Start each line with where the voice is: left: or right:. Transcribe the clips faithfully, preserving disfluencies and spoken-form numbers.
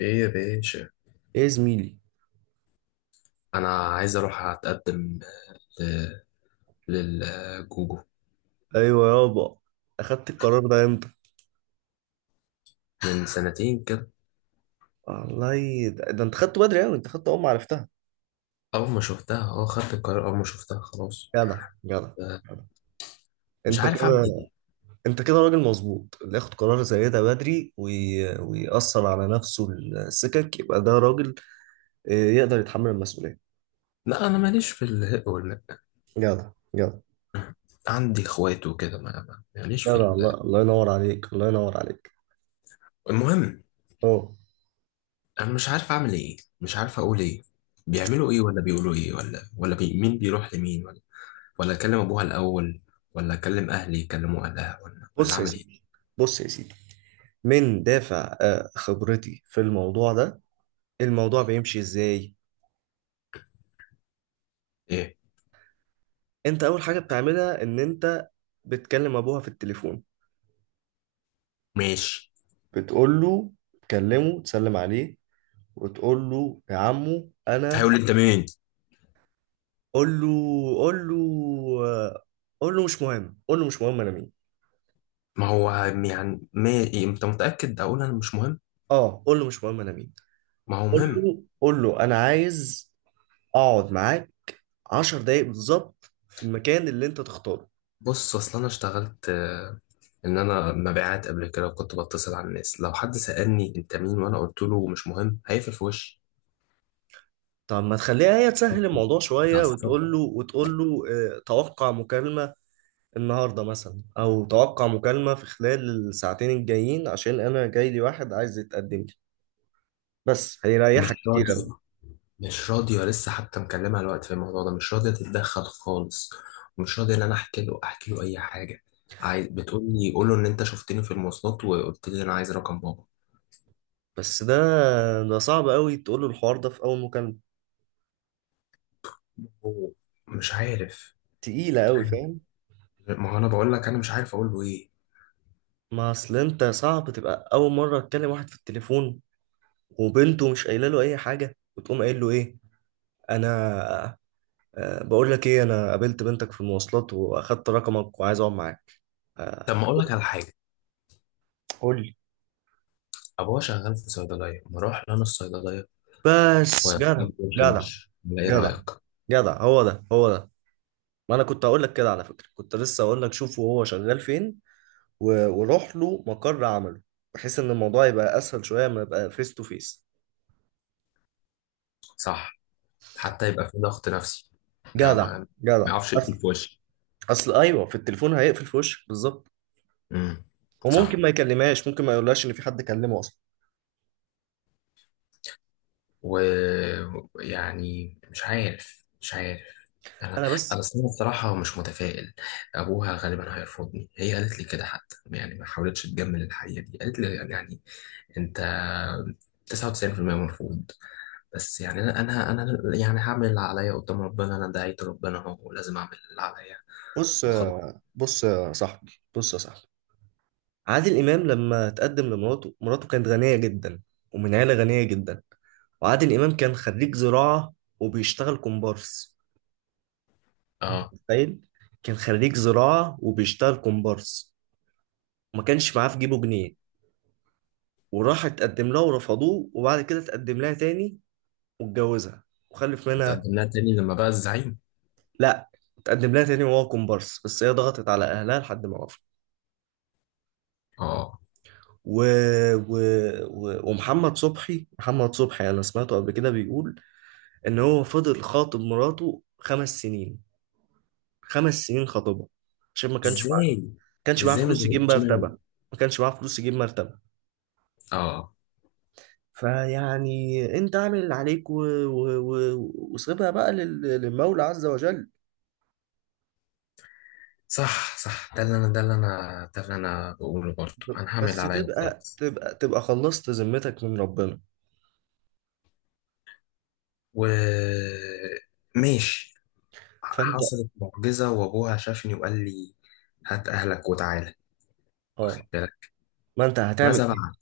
left: ايه يا باشا.
right: ايه يا زميلي.
left: انا عايز اروح اتقدم ل- للجوجو.
right: ايوه يابا. اخدت القرار ده امتى؟
left: من سنتين كده.
right: والله ده, ده انت خدته بدري، يعني انت خدته اول ما عرفتها.
left: اول ما شفتها اه خدت القرار، اول ما شفتها خلاص.
right: جدع جدع.
left: آه.
right: جدع.
left: مش
right: انت كده.
left: عارف اعمل ايه.
right: انت كده راجل مظبوط اللي ياخد قرار زي ده بدري وي... ويأثر على نفسه، السكك، يبقى ده راجل. آه، يقدر يتحمل المسؤولية.
left: لا انا ماليش في الهق والمق.
right: جدع جدع.
left: عندي اخوات وكده، ما ما- ماليش في
right: جدع. الله
left: ال...
right: الله ينور عليك، الله ينور عليك.
left: المهم.
right: اه.
left: انا مش عارف اعمل ايه، مش عارف اقول ايه. بيعملوا ايه ولا بيقولوا ايه ولا ولا بي... مين بيروح لمين؟ ولا ولا اكلم ابوها الاول، ولا اكلم اهلي يكلموا اهلها، ولا ولا
right: بص يا
left: اعمل ايه؟
right: سيدي، بص يا سيدي، من دافع آه، خبرتي في الموضوع ده. الموضوع بيمشي ازاي؟
left: ايه.
right: انت اول حاجه بتعملها ان انت بتكلم ابوها في التليفون.
left: ماشي.
right: بتقول له، تكلمه، تسلم عليه، وتقول له يا عمو انا.
left: هيقول لي انت مين.
right: قول له، قول له، قول له مش مهم، قول له مش مهم انا مين.
left: ما هو يعني ما إيه، انت متأكد اقول انا مش مهم؟
right: اه قول له مش مهم انا مين.
left: ما هو
right: قول
left: مهم.
right: له، قول له انا عايز اقعد معاك عشر دقايق بالظبط في المكان اللي انت تختاره.
left: بص، اصل انا اشتغلت آه، ان انا مبيعات قبل كده، وكنت بتصل على الناس. لو حد سألني انت مين وانا قلت له مش مهم هيقفل في وشي.
right: طب ما تخليها هي تسهل الموضوع شويه،
left: اتعصبت.
right: وتقول له، وتقول له اه، توقع مكالمه النهارده مثلا، او توقع مكالمه في خلال الساعتين الجايين عشان انا جاي لي واحد عايز يتقدم لي. بس
left: مش
right: هيريحك كتير
left: راضية.
right: قوي.
left: مش راضية لسه، حتى مكلمها الوقت في الموضوع ده مش راضية تتدخل خالص. مش راضية ان انا احكي له احكي له اي حاجة. عايز بتقول لي قول له ان انت شفتني في المواصلات وقلت لي انا عايز رقم بابا.
right: بس ده ده صعب قوي تقول له الحوار ده في اول مكالمه.
left: هو مش عارف.
right: تقيله قوي، فاهم؟
left: ما هو انا بقول لك انا مش عارف اقول له ايه.
right: ما اصل انت صعب تبقى اول مره تكلم واحد في التليفون وبنته مش قايله له اي حاجه وتقوم قايل له ايه. انا آه، بقول لك ايه، انا قابلت بنتك في المواصلات واخدت رقمك وعايز اقعد معاك.
left: طب ما
right: آه،
left: اقول لك على حاجه.
right: قول لي.
left: ابوها شغال في صيدليه، ما اروح لأنا الصيدليه.
right: بس جدع. جدع.
left: ومش ايه
right: جدع.
left: رايك؟
right: جدع هو ده هو ده. ما انا كنت هقول لك كده على فكره، كنت لسه هقول لك شوف وهو شغال فين، و- وروح له مقر عمله بحيث ان الموضوع يبقى اسهل شويه، ما يبقى فيس تو فيس.
left: صح. حتى يبقى في ضغط نفسي. لا
right: جدع.
left: ما
right: جدع.
left: ما يعرفش
right: اصل،
left: يقفل في وشي.
right: اصل ايوه في التليفون هيقفل في وشك بالظبط.
left: امم.
right: وممكن
left: صح.
right: ما يكلمهاش، ممكن ما يقولهاش ان في حد كلمه اصلا.
left: ويعني مش عارف مش عارف. انا
right: انا
left: انا
right: بس،
left: أصل أنا بصراحه مش متفائل. ابوها غالبا هيرفضني. هي قالت لي كده حتى، يعني ما حاولتش تجمل الحقيقه دي، قالت لي يعني انت تسعة وتسعون في المية مرفوض. بس يعني انا انا أنا يعني هعمل اللي عليا قدام ربنا. انا دعيت ربنا اهو ولازم اعمل اللي عليا
right: بص
left: وخلاص.
right: يا- بص يا صاحبي، بص يا صاحبي، عادل امام لما تقدم لمراته، مراته كانت غنيه جدا ومن عيله غنيه جدا، وعادل امام كان خريج زراعه وبيشتغل كومبارس.
left: اه.
right: متخيل؟ كان خريج زراعة وبيشتغل كومبارس وما كانش معاه في جيبه جنيه، وراح اتقدم لها ورفضوه، وبعد كده اتقدم لها تاني واتجوزها وخلف منها.
left: تقدم لها تاني لما بقى الزعيم؟
right: لا، اتقدم لها تاني وهو كومبارس بس هي ضغطت على اهلها لحد ما وافق.
left: اه.
right: و... و... و... ومحمد صبحي، محمد صبحي انا سمعته قبل كده بيقول ان هو فضل خاطب مراته خمس سنين. خمس سنين خاطبها عشان ما كانش معاه ما
left: ازاي؟
right: كانش معاه
left: ازاي ما
right: فلوس يجيب
left: زهقتش منه؟
right: مرتبة. ما كانش معاه فلوس يجيب مرتبة
left: اه.
right: فيعني انت اعمل اللي عليك و... و... و... وسيبها بقى لل... للمولى عز وجل.
left: صح، صح. ده اللي انا ده اللي انا ده اللي انا بقوله برضه. انا هعمل
right: بس
left: اللي عليا
right: تبقى
left: وخلاص.
right: تبقى تبقى خلصت ذمتك من ربنا.
left: و ماشي.
right: فانت
left: حصلت معجزة وابوها شافني وقال لي هات اهلك وتعالى. واخد
right: اه،
left: بالك؟
right: ما انت هتعمل
left: ماذا
right: ايه؟
left: بعد؟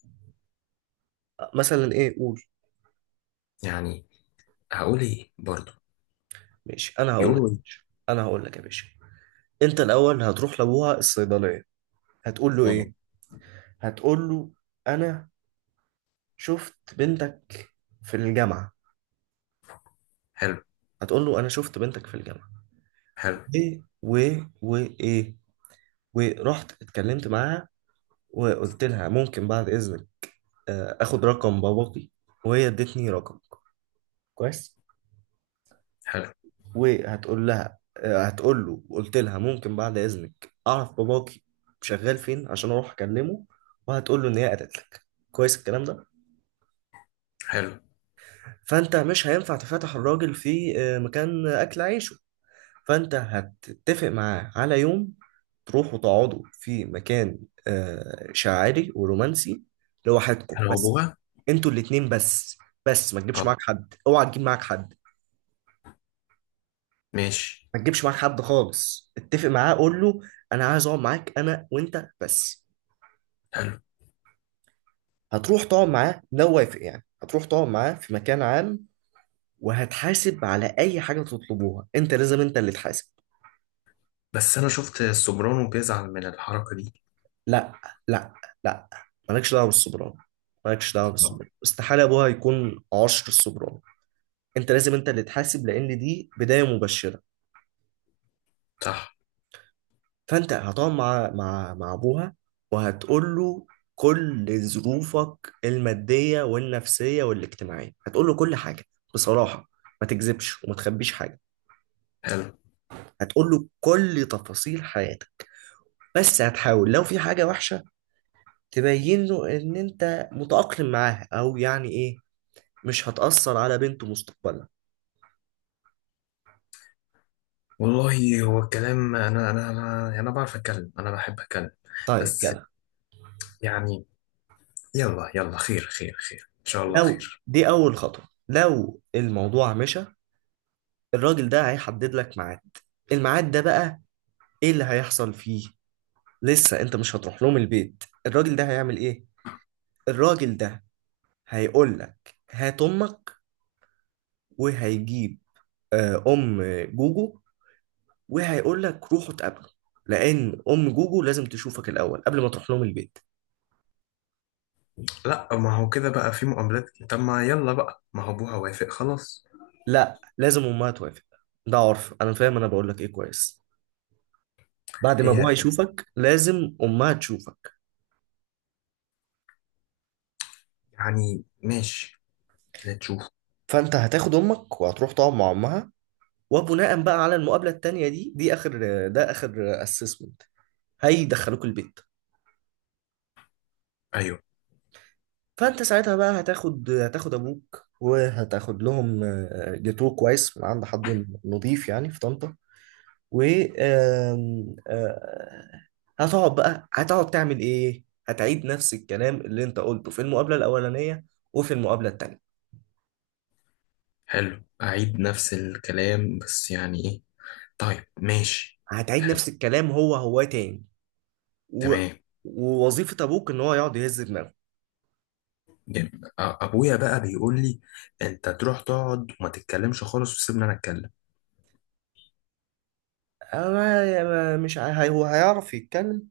right: مثلا ايه، قول.
left: يعني هقول ايه برضه؟
right: ماشي، انا هقول لك يا
left: يقولوا ايه؟
right: باشا، انا هقول لك يا باشا، انت الاول هتروح لابوها الصيدليه، هتقول له
left: اه.
right: ايه؟ هتقول له انا شفت بنتك في الجامعه.
left: حلو.
right: هتقول له انا شفت بنتك في الجامعه
left: حلو.
right: ايه، و و ايه، ورحت اتكلمت معاها وقلت لها ممكن بعد إذنك آه، آخد رقم باباكي، وهي ادتني رقم، كويس.
left: حلو.
right: وهتقول لها آه، هتقول له وقلت لها ممكن بعد إذنك أعرف باباكي شغال فين عشان أروح أكلمه. وهتقول له إن هي قالت لك، كويس الكلام ده.
left: حلو.
right: فأنت مش هينفع تفتح الراجل في آه، مكان أكل عيش، فانت هتتفق معاه على يوم تروحوا تقعدوا في مكان آه، شاعري ورومانسي، لوحدكم
left: حلو،
right: بس،
left: ابوها.
right: انتوا الاتنين بس، بس ما تجيبش معاك
left: اه.
right: حد، اوعى تجيب معاك حد،
left: ماشي.
right: ما تجيبش معاك حد خالص. اتفق معاه، قول له انا عايز اقعد معاك انا وانت بس.
left: حلو.
right: هتروح تقعد معاه، لو وافق يعني، هتروح تقعد معاه في مكان عام، وهتحاسب على اي حاجه تطلبوها، انت لازم انت اللي تحاسب.
left: بس انا شفت السوبرانو بيزعل من الحركه دي.
right: لا، لا، لا، مالكش دعوه بالسوبرانو، مالكش دعوه
left: اه.
right: بالسوبرانو، استحاله ابوها يكون عشر السوبرانو. انت لازم انت اللي تحاسب لان دي بدايه مبشره.
left: صح.
right: فانت هتقعد مع مع مع ابوها، وهتقول له كل ظروفك الماديه والنفسيه والاجتماعيه، هتقول له كل حاجه بصراحه، ما تكذبش وما تخبيش حاجه.
left: حلو.
right: هتقول له كل تفاصيل حياتك، بس هتحاول لو في حاجه وحشه تبين له ان انت متأقلم معاها او يعني ايه، مش هتأثر على بنته مستقبلا.
left: والله هو الكلام، انا انا انا أنا بعرف اتكلم، انا بحب اتكلم.
right: طيب
left: بس
right: كده.
left: يعني، يلا يلا، خير خير خير ان شاء الله
right: لو
left: خير.
right: دي أول خطوة، لو الموضوع مشى، الراجل ده هيحدد لك ميعاد. الميعاد ده بقى إيه اللي هيحصل فيه؟ لسه أنت مش هتروح لهم البيت. الراجل ده هيعمل إيه؟ الراجل ده هيقول لك هات أمك، وهيجيب آه، أم جوجو، وهيقول لك روحوا اتقابلوا، لأن أم جوجو لازم تشوفك الأول قبل ما تروح لهم البيت.
left: لا ما هو كده بقى في مقابلات، طب ما يلا بقى، ما هو ابوها وافق خلاص.
right: لا، لازم أمها توافق. ده عرف، أنا فاهم، أنا بقول لك إيه، كويس. بعد ما
left: هي
right: ابوها يشوفك لازم امها تشوفك.
left: يعني ماشي، نشوف.
right: فانت هتاخد امك وهتروح تقعد مع امها. وبناء بقى على المقابله التانيه دي دي اخر، ده اخر اسسمنت، هيدخلوك البيت.
left: ايوه.
right: فانت ساعتها بقى هتاخد هتاخد ابوك، وهتاخد لهم آه، جاتوه كويس من عند حد نظيف يعني في طنطا. و آم، آه، هتقعد بقى، هتقعد تعمل ايه، هتعيد نفس الكلام اللي انت قلته في المقابله الاولانيه وفي المقابله التانيه.
left: حلو، اعيد نفس الكلام بس يعني ايه؟ طيب ماشي.
right: هتعيد
left: حلو.
right: نفس الكلام هو هو تاني. و...
left: تمام.
right: ووظيفة أبوك إن هو يقعد يهز دماغه.
left: جميل. أ- ابويا بقى بيقول لي انت تروح تقعد وما تتكلمش خالص وسيبني انا اتكلم.
right: أنا ما- مش عا- هي- هو هيعرف يتكلم.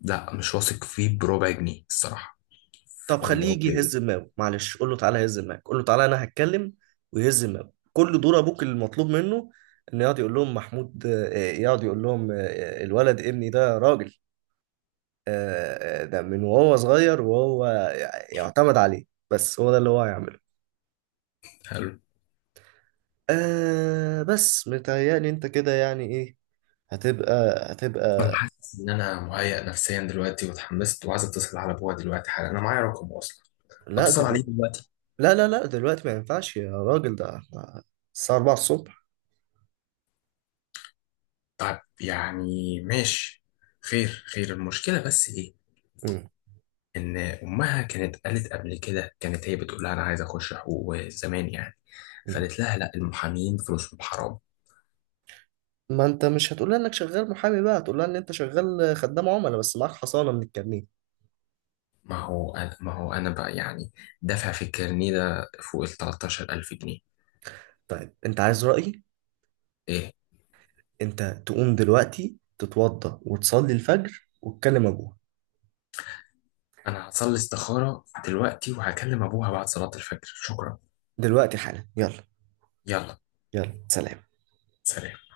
left: لا مش واثق فيه بربع جنيه الصراحه.
right: طب خليه
left: اللي هو
right: يجي
left: بيقول.
right: يهز دماغه، معلش قول له تعالى هز دماغك، قول له تعالى أنا هتكلم ويهز دماغه. كل دور أبوك اللي المطلوب منه إنه يقعد يقول لهم محمود، آه، آه، يقعد يقول لهم آه، آه، الولد ابني ده راجل، آه، آه، ده من وهو صغير وهو يع- يعتمد عليه. بس هو ده اللي هو هيعمله. آه، بس متهيألي أنت كده يعني إيه، هتبقى،
left: انا
right: هتبقى
left: حاسس ان انا مهيأ نفسيا دلوقتي واتحمست، وعايز اتصل على ابويا دلوقتي حالا، انا معايا رقمه اصلا.
right: لا
left: اتصل عليه
right: دلوقتي.
left: دلوقتي.
right: لا لا لا دلوقتي ما ينفعش يا راجل، ده احنا الساعة أربعة الصبح.
left: طب يعني ماشي. خير خير، المشكله بس ايه؟
right: مم.
left: ان امها كانت قالت قبل كده، كانت هي بتقول لها انا عايز اخش حقوق زمان يعني،
right: مم.
left: فقالت لها لا المحامين فلوسهم حرام.
right: ما انت مش هتقول لها انك شغال محامي بقى، هتقول لها ان انت شغال خدام عملاء بس معاك حصانة من الكمين.
left: ما هو أنا ما هو أنا بقى يعني، دافع في الكارنيه ده فوق ال ثلاثة عشر الف جنيه.
right: طيب انت عايز رأيي؟
left: إيه؟
right: انت تقوم دلوقتي تتوضى وتصلي الفجر وتكلم ابوها.
left: أنا هصلي استخارة دلوقتي وهكلم أبوها بعد صلاة الفجر. شكرا.
right: دلوقتي حالا، يلا.
left: يلا.
right: يلا سلام.
left: سلام.